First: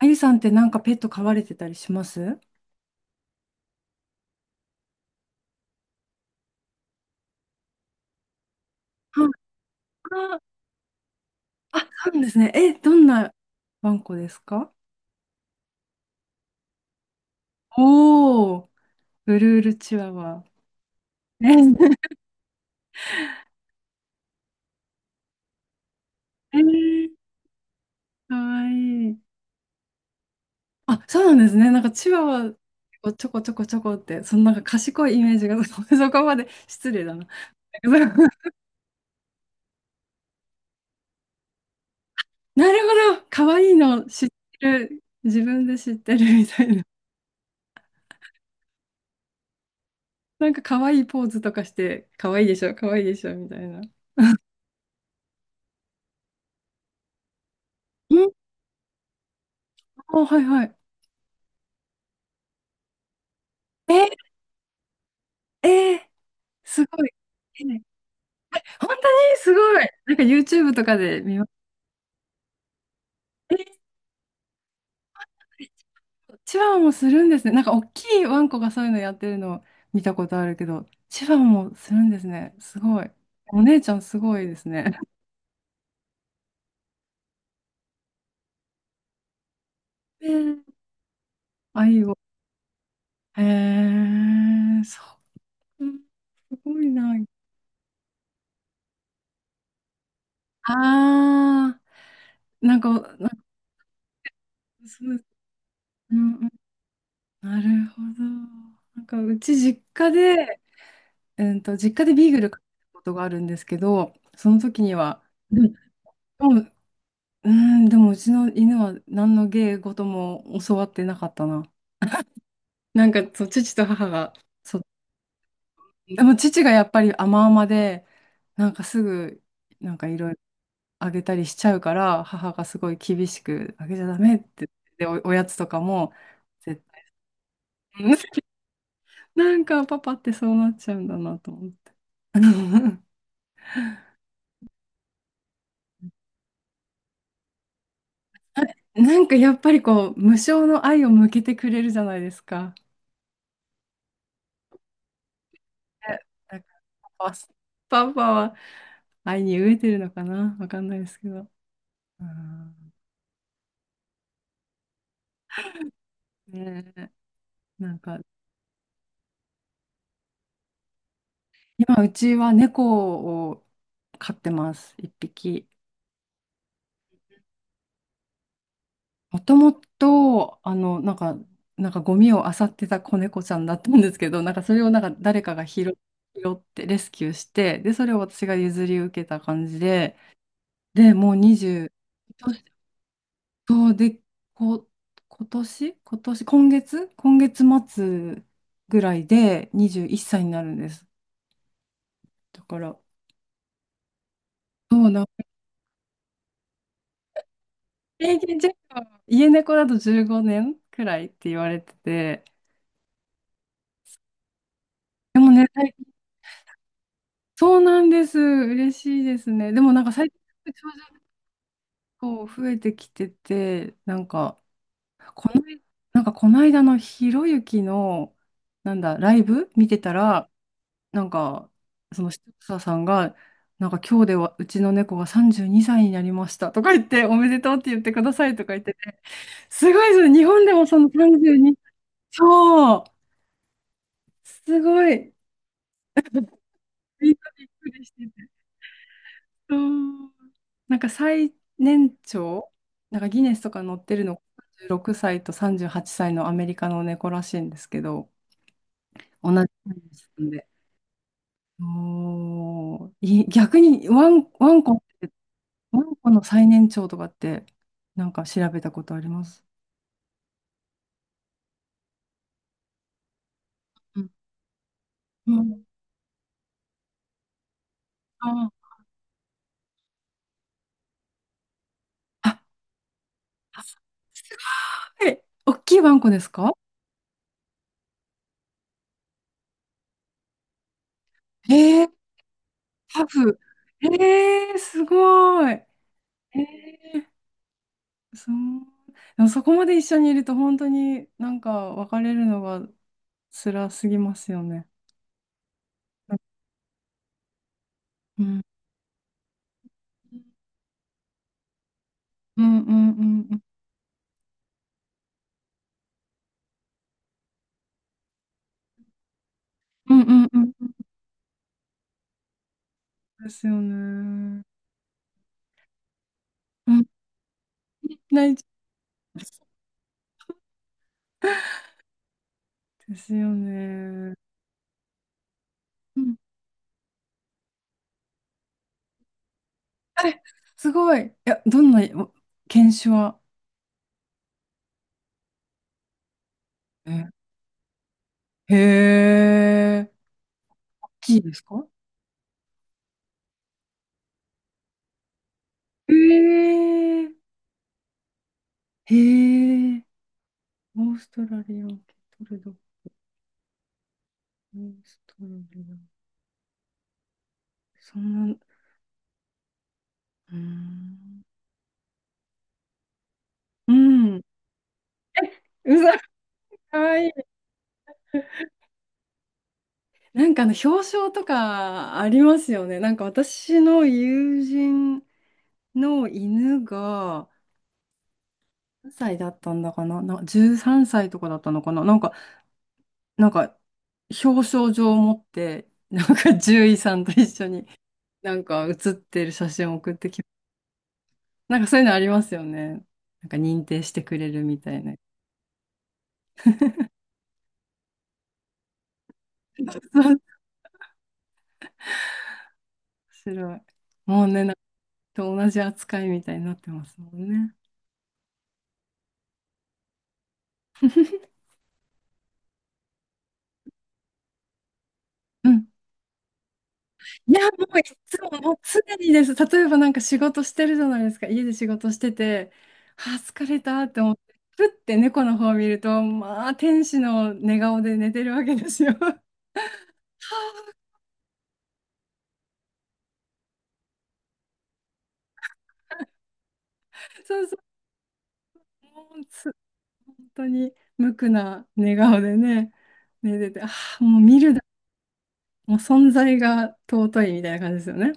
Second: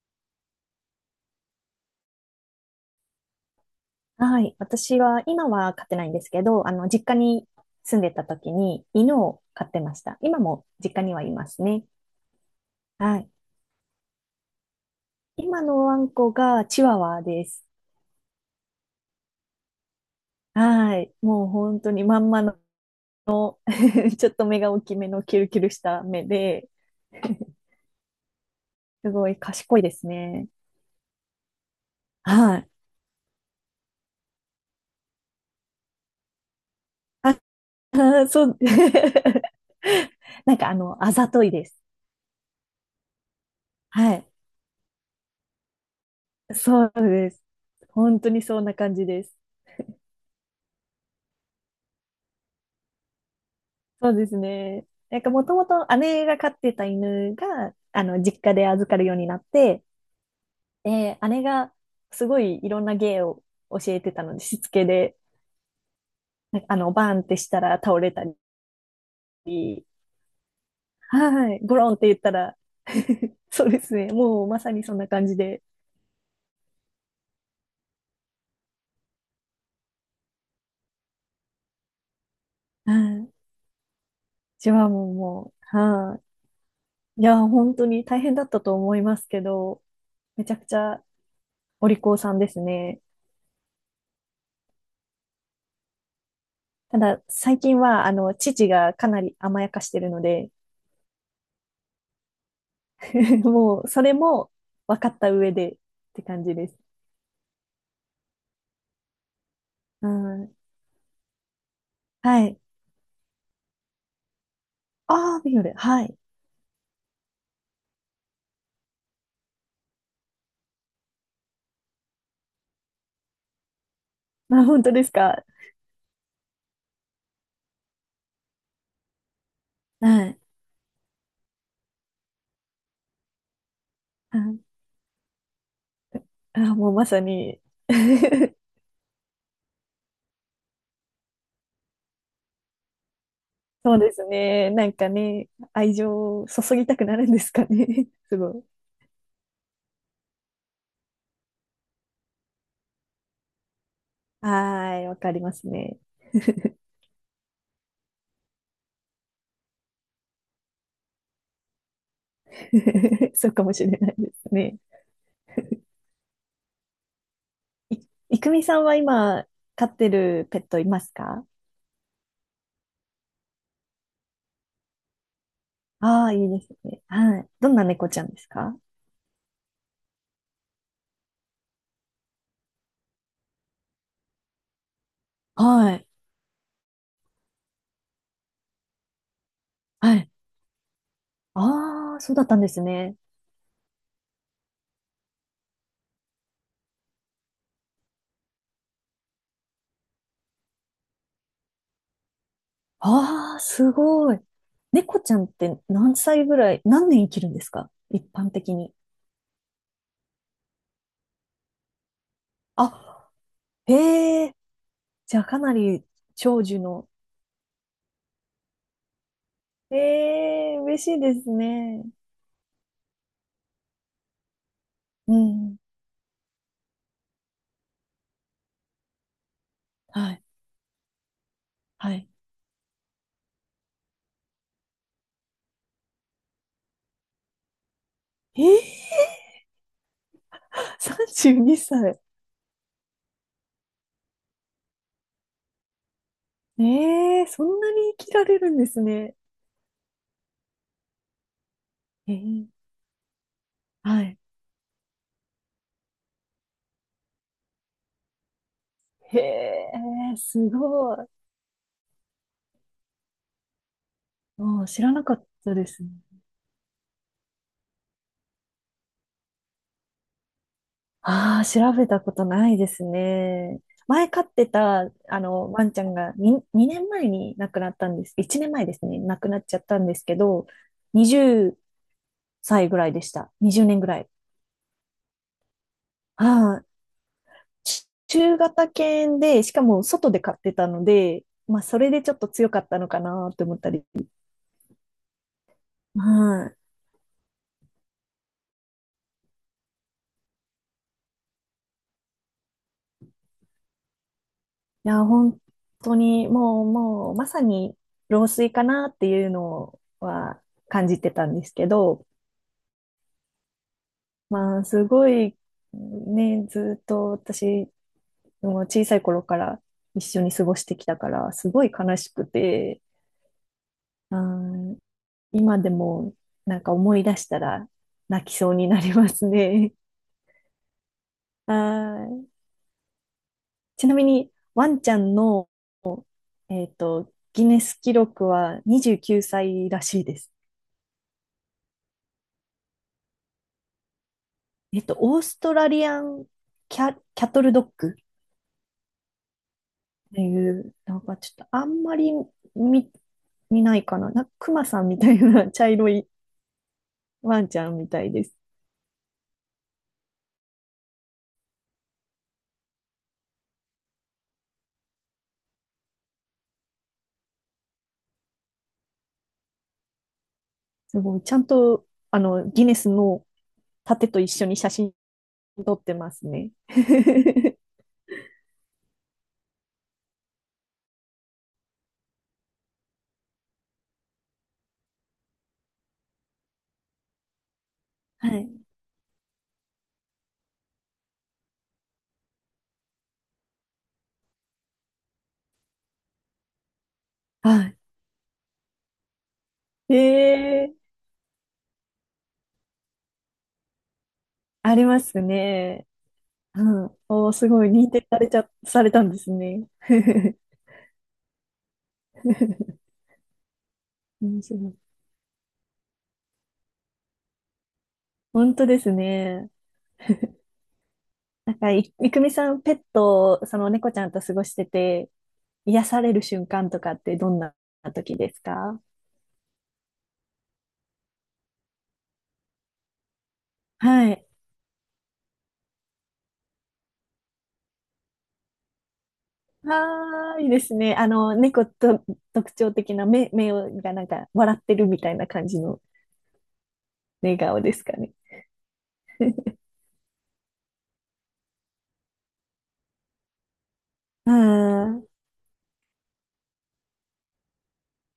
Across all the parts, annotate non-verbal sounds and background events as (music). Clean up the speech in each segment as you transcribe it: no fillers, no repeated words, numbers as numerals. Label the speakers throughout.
Speaker 1: あゆさんってなんかペット飼われてたりしますは？
Speaker 2: はい。私は、今は飼ってないんですけど、実家に住んでた時に
Speaker 1: い
Speaker 2: 犬を飼ってました。今
Speaker 1: あ、
Speaker 2: も実家にはいます
Speaker 1: あ、
Speaker 2: ね。
Speaker 1: そうなんですね。え、どん
Speaker 2: はい。
Speaker 1: なワンコですか？
Speaker 2: 今のワンコがチワワです。
Speaker 1: おー、ブルールチワワ。
Speaker 2: はい。も
Speaker 1: え
Speaker 2: う本当にまんまの (laughs) ちょっと目が大きめのキルキルした目
Speaker 1: (laughs) え
Speaker 2: で、
Speaker 1: ー、かわい
Speaker 2: す
Speaker 1: い。
Speaker 2: ごい賢いですね。
Speaker 1: あ、そうなんですね。なんかチワワ
Speaker 2: はい。
Speaker 1: をちょこちょこちょこって、そのなんか賢いイメージが、(laughs) そこまで失礼だな。
Speaker 2: あ、あそ
Speaker 1: (laughs)
Speaker 2: う。(laughs) なんかあざといです。
Speaker 1: なるほど、かわいいの
Speaker 2: は
Speaker 1: 知っ
Speaker 2: い。
Speaker 1: てる、自分で知ってるみたいな。
Speaker 2: そうです。本当にそんな感じです。
Speaker 1: なんかかわいいポーズとかして、かわいいでしょ、かわいいでしょ、みたいな。ん、
Speaker 2: そうですね。なんかもともと姉が飼ってた犬が、実家で預かるようになって、
Speaker 1: あ、はいはい。
Speaker 2: で、姉がすごいいろんな芸を教
Speaker 1: え
Speaker 2: えてた
Speaker 1: ー、
Speaker 2: ので、しつけで、
Speaker 1: ええ、
Speaker 2: なんか
Speaker 1: すごい。
Speaker 2: バーンってした
Speaker 1: え
Speaker 2: ら
Speaker 1: ー、
Speaker 2: 倒れたり、
Speaker 1: 本当にすごい。なんか YouTube とかで見ます。
Speaker 2: はい、ゴロンって言ったら (laughs) そうで
Speaker 1: え
Speaker 2: すね。もうまさにそんな感じで、
Speaker 1: え、チワワもするんですね。なんか大きいワンコがそういうのやってるのを見たことあるけど、チワワもするんですね。す
Speaker 2: はい、
Speaker 1: ごい。
Speaker 2: う
Speaker 1: お姉ちゃんすごいです
Speaker 2: ちは
Speaker 1: ね。
Speaker 2: もう、はい、いや、本当に大変だったと思いますけど、
Speaker 1: え、
Speaker 2: めち
Speaker 1: を、
Speaker 2: ゃくちゃ
Speaker 1: あ、
Speaker 2: お
Speaker 1: いい
Speaker 2: 利口
Speaker 1: よ。
Speaker 2: さんですね。
Speaker 1: へえー、そう。うん、すごい
Speaker 2: た
Speaker 1: な。
Speaker 2: だ、最近は、父がかなり甘やかしてるので、
Speaker 1: あー、なんか、なん
Speaker 2: (laughs)
Speaker 1: か
Speaker 2: もう、それも分
Speaker 1: そ
Speaker 2: かっ
Speaker 1: う、
Speaker 2: た上でっ
Speaker 1: う
Speaker 2: て
Speaker 1: ん
Speaker 2: 感
Speaker 1: うん、
Speaker 2: じです。
Speaker 1: なるほど。なんかうち実
Speaker 2: う
Speaker 1: 家
Speaker 2: ん。
Speaker 1: で、うんと、実家でビーグ
Speaker 2: は
Speaker 1: ル
Speaker 2: い。
Speaker 1: 買ったことがあるんですけど、その時には、
Speaker 2: ああ、ビ
Speaker 1: で
Speaker 2: オ
Speaker 1: も、
Speaker 2: レ。はい。
Speaker 1: でもうん、でもうちの犬は何の芸事も教わってなかったな。なんか、そう、父と母が、
Speaker 2: あ、
Speaker 1: そう、
Speaker 2: 本当ですか。
Speaker 1: でも父がやっぱり甘々で、なんかすぐ、なんかい
Speaker 2: は
Speaker 1: ろい
Speaker 2: い。
Speaker 1: ろあげたりしちゃうから、母がすごい厳しく、あげちゃダメっ
Speaker 2: あ、
Speaker 1: て、で、おやつとかも、
Speaker 2: あ
Speaker 1: 絶
Speaker 2: もう
Speaker 1: 対、
Speaker 2: まさに (laughs)
Speaker 1: (laughs) なんかパパってそうなっちゃうんだなと思って。(laughs)
Speaker 2: そうですね。なんかね、愛情を注ぎたくなるんですかね。(laughs) すごい。
Speaker 1: なんかやっぱりこう、無償の愛を向けてくれるじゃないですか。
Speaker 2: はーい、わかりますね。
Speaker 1: え、なんか、パパパパは愛に飢えてるのかなわかんないですけど。うん、
Speaker 2: (laughs) そうかもしれないですね。
Speaker 1: ねえ、な
Speaker 2: い、
Speaker 1: んか、
Speaker 2: いくみさんは今、飼ってるペットいますか？
Speaker 1: 今うちは猫を飼ってます、一匹。
Speaker 2: ああー、いいですね。はい。どんな猫ちゃんですか？
Speaker 1: もともと、あの、なんか、なんかゴミを漁ってた子猫ちゃんだったんですけど、なんかそれをなんか誰かが
Speaker 2: は
Speaker 1: 拾、
Speaker 2: い。
Speaker 1: 拾ってレスキューして、で、それを私が譲り受けた感じで、
Speaker 2: はい。
Speaker 1: で、もう20、
Speaker 2: ああ、そうだったんですね。
Speaker 1: そうで、こ、今月末ぐらいで21歳になるんです。だから、
Speaker 2: ああ、すごい。
Speaker 1: そう
Speaker 2: 猫
Speaker 1: な、
Speaker 2: ちゃんって何歳ぐらい、何年生きるんですか、一
Speaker 1: 平
Speaker 2: 般
Speaker 1: 均寿
Speaker 2: 的に。
Speaker 1: 命、家猫だと15年くらいって言われてて、
Speaker 2: あ、へえ、じ
Speaker 1: で
Speaker 2: ゃあ
Speaker 1: も
Speaker 2: か
Speaker 1: ね、
Speaker 2: な
Speaker 1: 最
Speaker 2: り
Speaker 1: 近、
Speaker 2: 長寿の。
Speaker 1: そうなんです。嬉しいですね。でもなんか最近、
Speaker 2: ええ、
Speaker 1: 長
Speaker 2: 嬉し
Speaker 1: 女
Speaker 2: いですね。
Speaker 1: こう増えてきてて、なんか、
Speaker 2: う
Speaker 1: この、
Speaker 2: ん。
Speaker 1: なんかこの間のひろゆきの、なんだ、ライブ見てた
Speaker 2: はい、
Speaker 1: ら、なんか、
Speaker 2: は
Speaker 1: そ
Speaker 2: い。
Speaker 1: の視聴者さんが、なんか今日ではうちの猫が32歳にさいになりましたとか言って、おめでとうって言ってくださいと
Speaker 2: え
Speaker 1: か言っ
Speaker 2: え、
Speaker 1: てて、すごいですね。日本でもその
Speaker 2: 32
Speaker 1: 32、
Speaker 2: 歳。
Speaker 1: そう、すごい。みんな
Speaker 2: ええ、そ
Speaker 1: びっ
Speaker 2: ん
Speaker 1: く
Speaker 2: な
Speaker 1: りし
Speaker 2: に生
Speaker 1: て
Speaker 2: きら
Speaker 1: て。
Speaker 2: れるんですね。
Speaker 1: そう。なんか最年
Speaker 2: ええ、
Speaker 1: 長、なんかギネスとか載って
Speaker 2: は
Speaker 1: る
Speaker 2: い。
Speaker 1: の、36歳と38歳のアメリカの猫らしいんですけど、
Speaker 2: へ
Speaker 1: 同じな
Speaker 2: え、
Speaker 1: ん
Speaker 2: す
Speaker 1: で。
Speaker 2: ごい。
Speaker 1: おー、いい逆にワン、ワン
Speaker 2: ああ、
Speaker 1: コっ
Speaker 2: 知らな
Speaker 1: て
Speaker 2: かったで
Speaker 1: う
Speaker 2: すね。
Speaker 1: んコの最年長とかって、なんか調べたことあります。
Speaker 2: ああ、調べたことないですね。
Speaker 1: う
Speaker 2: 前
Speaker 1: ん
Speaker 2: 飼ってた、
Speaker 1: うん、
Speaker 2: ワンちゃんがに2、年前に亡くなったんです。1年前
Speaker 1: あ
Speaker 2: ですね。亡くなっちゃったんですけど、
Speaker 1: あ、
Speaker 2: 20歳ぐらいでした。
Speaker 1: あ、
Speaker 2: 20
Speaker 1: す
Speaker 2: 年ぐらい。
Speaker 1: ごい。大きいワンコですか？
Speaker 2: ああ、中型犬で、しかも外で飼ってたので、まあ、そ
Speaker 1: えー、
Speaker 2: れでちょっと強かったのか
Speaker 1: ハ
Speaker 2: な
Speaker 1: ブ。
Speaker 2: と思ったり。
Speaker 1: えー、すごい。え
Speaker 2: はい。
Speaker 1: ー、そう。でもそこまで一緒にいると本当になんか別れるのが辛すぎますよね。
Speaker 2: いや、本当
Speaker 1: うん。
Speaker 2: に、もう、まさに、
Speaker 1: う
Speaker 2: 老
Speaker 1: ん
Speaker 2: 衰かなっていうのは感じてたんですけど、
Speaker 1: うんうんうん
Speaker 2: まあ、すごい、ね、ずっと私、もう小さい頃から
Speaker 1: うん
Speaker 2: 一
Speaker 1: う
Speaker 2: 緒
Speaker 1: ん
Speaker 2: に
Speaker 1: う
Speaker 2: 過
Speaker 1: ん、
Speaker 2: ご
Speaker 1: う
Speaker 2: し
Speaker 1: ん
Speaker 2: てきたから、すごい悲しくて、
Speaker 1: ですよ
Speaker 2: う
Speaker 1: ね。
Speaker 2: ん、今でもなん
Speaker 1: う
Speaker 2: か
Speaker 1: ん。
Speaker 2: 思い出したら泣
Speaker 1: 泣い
Speaker 2: き
Speaker 1: ち
Speaker 2: そう
Speaker 1: ゃ
Speaker 2: になりますね。(laughs) はい。
Speaker 1: うですよ
Speaker 2: ちなみ
Speaker 1: ね。
Speaker 2: に、ワンちゃんの、
Speaker 1: うん、
Speaker 2: ギネス記録は29歳らしいで
Speaker 1: え、
Speaker 2: す。
Speaker 1: すごい。いや、どんなお犬種は？
Speaker 2: オーストラリアンキ
Speaker 1: え、
Speaker 2: ャトルドッグ
Speaker 1: へえ。
Speaker 2: っていう、
Speaker 1: 大
Speaker 2: なん
Speaker 1: き
Speaker 2: か
Speaker 1: いで
Speaker 2: ち
Speaker 1: す
Speaker 2: ょっとあ
Speaker 1: か？
Speaker 2: んまり見、見ないかな。なんかクマさんみたいな (laughs) 茶色
Speaker 1: へ
Speaker 2: い
Speaker 1: え。
Speaker 2: ワンちゃんみたいです。
Speaker 1: へえ。オーストラリアンケトルド。オーストラリアン。そんな、うー
Speaker 2: すご
Speaker 1: ん。
Speaker 2: い、ちゃんと、ギネスの
Speaker 1: う
Speaker 2: 盾
Speaker 1: ん。
Speaker 2: と一緒に写真撮
Speaker 1: う
Speaker 2: っ
Speaker 1: ざ、
Speaker 2: てますね。
Speaker 1: かわいい。
Speaker 2: (laughs)
Speaker 1: なんかあの、表彰とかありますよね。なんか私の友人の犬が、
Speaker 2: はい。
Speaker 1: 何歳だったんだかな、な、13歳とかだったのかな。なんかなんか、表彰状を持って、なんか獣医さんと一緒に、
Speaker 2: (laughs) は
Speaker 1: なんか写ってる写真を送っ
Speaker 2: い。
Speaker 1: てきなんかそういうのありますよね。なんか認定してくれるみた
Speaker 2: あ
Speaker 1: い
Speaker 2: り
Speaker 1: な。
Speaker 2: ますね。うん。おー、すごい、認定されたんです
Speaker 1: (laughs)
Speaker 2: ね。
Speaker 1: 面
Speaker 2: (laughs)
Speaker 1: 白い。もう
Speaker 2: 面
Speaker 1: ね、なんか
Speaker 2: 白い。
Speaker 1: 同じ扱いみたいになってますもんね。
Speaker 2: 本当ですね。なんか、いくみさん、ペット、その猫ちゃんと過ごしてて、
Speaker 1: うん。
Speaker 2: 癒される瞬間とかってど
Speaker 1: い
Speaker 2: ん
Speaker 1: や、
Speaker 2: な
Speaker 1: もうい
Speaker 2: 時
Speaker 1: つも、
Speaker 2: です
Speaker 1: もう
Speaker 2: か？
Speaker 1: 常にです。例えばなんか仕事してるじゃないですか。家で仕事してて、あー、疲れたって
Speaker 2: は
Speaker 1: 思って、
Speaker 2: い。
Speaker 1: ふって猫の方を見ると、まあ、天使の寝顔で寝てるわけですよ。(laughs)
Speaker 2: ああ、いいですね。猫と特徴的な目がなんか笑ってるみたいな感じの寝
Speaker 1: そうそ
Speaker 2: 顔ですかね。
Speaker 1: う。もうつ当に無垢な寝顔でね、寝てて、ああ、もう
Speaker 2: う
Speaker 1: 見るだ、
Speaker 2: ん。あ
Speaker 1: もう存在が尊いみたいな感じですよね。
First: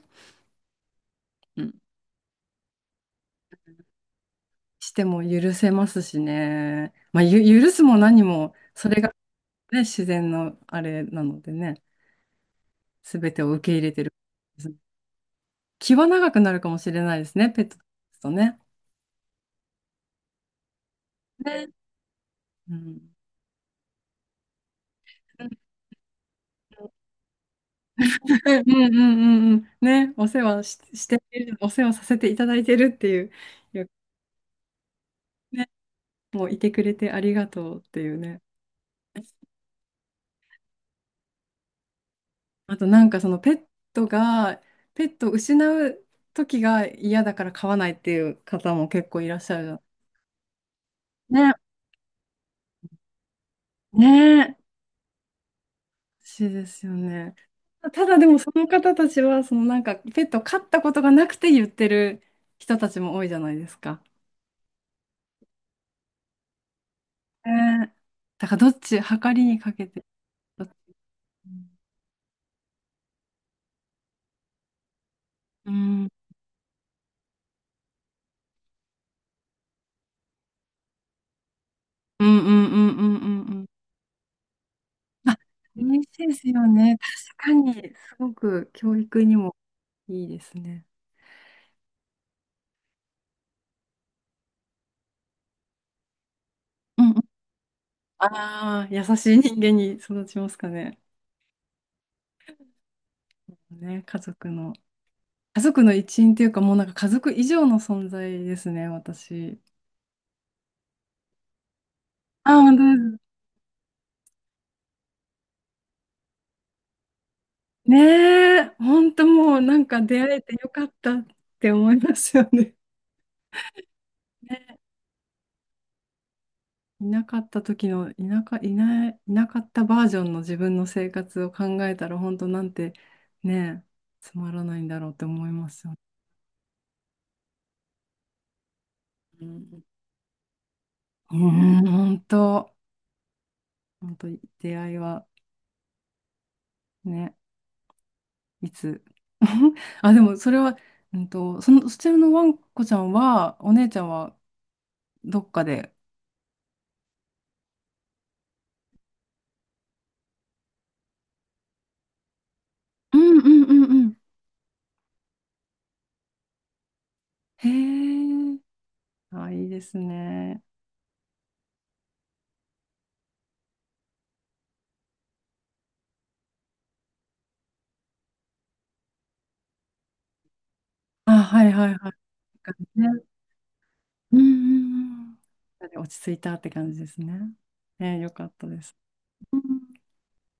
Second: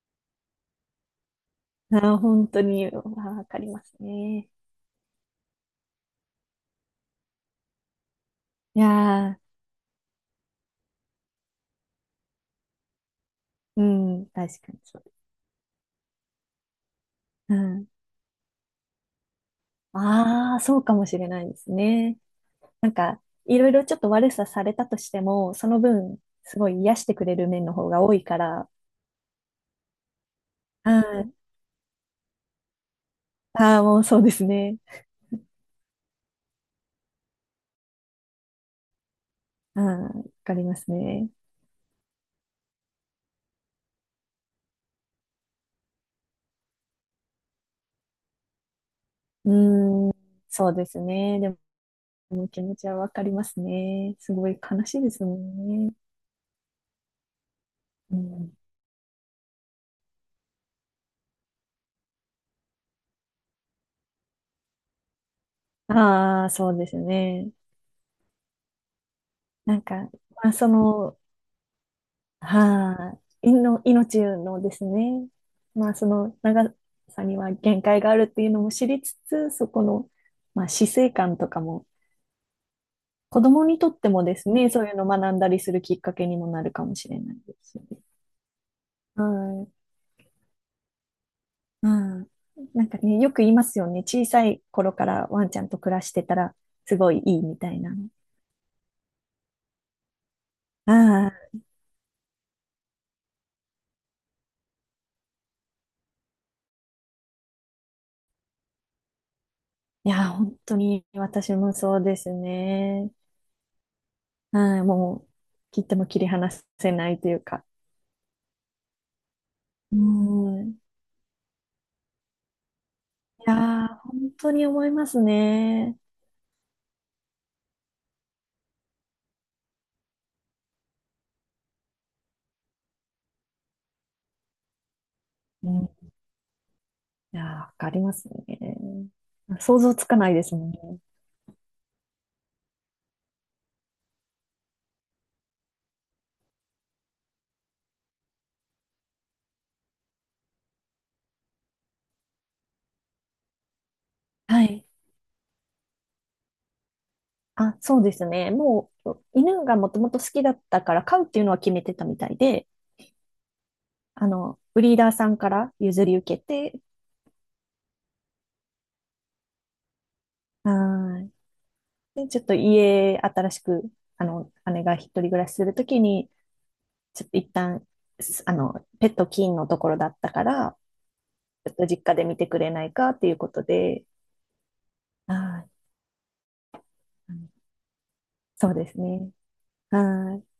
Speaker 1: うん。
Speaker 2: ー本当に、わかりますね。
Speaker 1: しても許せますしね。まあ、許すも何も、
Speaker 2: い
Speaker 1: それが、
Speaker 2: やー、
Speaker 1: ね、自然のあれなのでね、すべてを受け入
Speaker 2: う
Speaker 1: れてる。
Speaker 2: ん、確かにそう。
Speaker 1: 気は長くなるかもしれないですね、
Speaker 2: う
Speaker 1: ペット
Speaker 2: ん。
Speaker 1: とね。
Speaker 2: ああ、そうかもしれないで
Speaker 1: ね。
Speaker 2: すね。
Speaker 1: う
Speaker 2: なん
Speaker 1: ん。
Speaker 2: か、いろいろちょっと悪さされたとしても、その分、すごい癒してくれる面の方が多いか
Speaker 1: うん
Speaker 2: ら、
Speaker 1: うんうんうん。ね、
Speaker 2: はい。
Speaker 1: お世話させていただいてるっていう、い
Speaker 2: ああ、
Speaker 1: や
Speaker 2: もうそうですね。
Speaker 1: ね、もういてくれてありがとうっていうね。
Speaker 2: うん、わかりますね。
Speaker 1: あとなんかそのペットが、ペットを失う時が嫌だから飼わないっていう方も結構いらっ
Speaker 2: う
Speaker 1: しゃるじゃん。
Speaker 2: ーん、そうですね。で
Speaker 1: ね、
Speaker 2: も、気持ちはわかりますね。す
Speaker 1: ね
Speaker 2: ごい
Speaker 1: え。
Speaker 2: 悲しいですもんね。
Speaker 1: 欲しいですよね。た
Speaker 2: う
Speaker 1: だでもそ
Speaker 2: ん、
Speaker 1: の方たちは、そのなんかペットを飼ったことがなくて言ってる人たちも多いじゃないですか。
Speaker 2: ああ、そうです
Speaker 1: ね
Speaker 2: ね。
Speaker 1: え、だからどっち、計りにか
Speaker 2: なん
Speaker 1: け
Speaker 2: か、
Speaker 1: て。
Speaker 2: まあ、
Speaker 1: ど
Speaker 2: そ
Speaker 1: っち、
Speaker 2: の、
Speaker 1: う
Speaker 2: はい、命のですね、
Speaker 1: ん、
Speaker 2: まあ、
Speaker 1: う
Speaker 2: そ
Speaker 1: ん
Speaker 2: の長さには限界があるっていうのも知りつつ、そこの、まあ、死生観とかも、
Speaker 1: うんうんうんうんう
Speaker 2: 子
Speaker 1: ん。
Speaker 2: 供にとってもですね、そういうのを学
Speaker 1: あ、
Speaker 2: んだりするきっ
Speaker 1: 嬉
Speaker 2: か
Speaker 1: しい
Speaker 2: け
Speaker 1: で
Speaker 2: にも
Speaker 1: す
Speaker 2: な
Speaker 1: よ
Speaker 2: るかも
Speaker 1: ね。
Speaker 2: しれな
Speaker 1: 確
Speaker 2: い
Speaker 1: か
Speaker 2: で
Speaker 1: に、
Speaker 2: すよね。
Speaker 1: すごく教育
Speaker 2: は
Speaker 1: にも
Speaker 2: い。
Speaker 1: いいですね。
Speaker 2: うん。なんかね、よく言いますよね。小さい頃からワンちゃんと暮らしてたら、す
Speaker 1: う
Speaker 2: ご
Speaker 1: ん、
Speaker 2: いいいみたいなの。
Speaker 1: ああ、優しい人間に育ちますかね。
Speaker 2: ああ、
Speaker 1: ね、家族の。家族の一員というか、もうなんか家族以上の存在ですね、私。
Speaker 2: いや、本当に私もそうです
Speaker 1: あ、本当
Speaker 2: ね。
Speaker 1: です。
Speaker 2: うん、もう、切っても切り離せないというか。
Speaker 1: ねえ、本当もうなん
Speaker 2: う
Speaker 1: か出会えてよ
Speaker 2: ん。い
Speaker 1: かったって思いますよね。(laughs)
Speaker 2: やー、本当に
Speaker 1: ね、
Speaker 2: 思いますね。
Speaker 1: いなかった時の、いなか、いない、いなかったバージョンの自分の生活を考えたら、本当なんて、ねえ、つまらないんだろうって思いま
Speaker 2: うん。
Speaker 1: すよね。
Speaker 2: いやー、わかりますね。
Speaker 1: う
Speaker 2: 想
Speaker 1: ん、
Speaker 2: 像つかないですもんね。
Speaker 1: うん、本当、本当、出会いはね。いつ (laughs) あ、でもそれは、うんと、その、そちらのワンコちゃんは、お姉ちゃんは
Speaker 2: はい。
Speaker 1: どっかで。
Speaker 2: あ、そうですね。もう、犬がもともと好きだったから飼うっていうのは決めてたみたいで、
Speaker 1: うんうんうんうん。
Speaker 2: ブリーダーさんから譲り受けて、
Speaker 1: へえ。あ、いいですね。
Speaker 2: はい。で、ちょっと家、新しく、姉が一人暮らしするときに、ちょっと一旦、すあの、ペット禁のところだったから、
Speaker 1: あ、は
Speaker 2: ち
Speaker 1: い
Speaker 2: ょっと
Speaker 1: はい
Speaker 2: 実
Speaker 1: は
Speaker 2: 家で見てくれない
Speaker 1: い。ね、
Speaker 2: かっていうことで、
Speaker 1: うんうん
Speaker 2: はい。
Speaker 1: うん。落ち着いたって感じですね。えー、よかった
Speaker 2: そう
Speaker 1: で
Speaker 2: で
Speaker 1: す。
Speaker 2: すね。はい。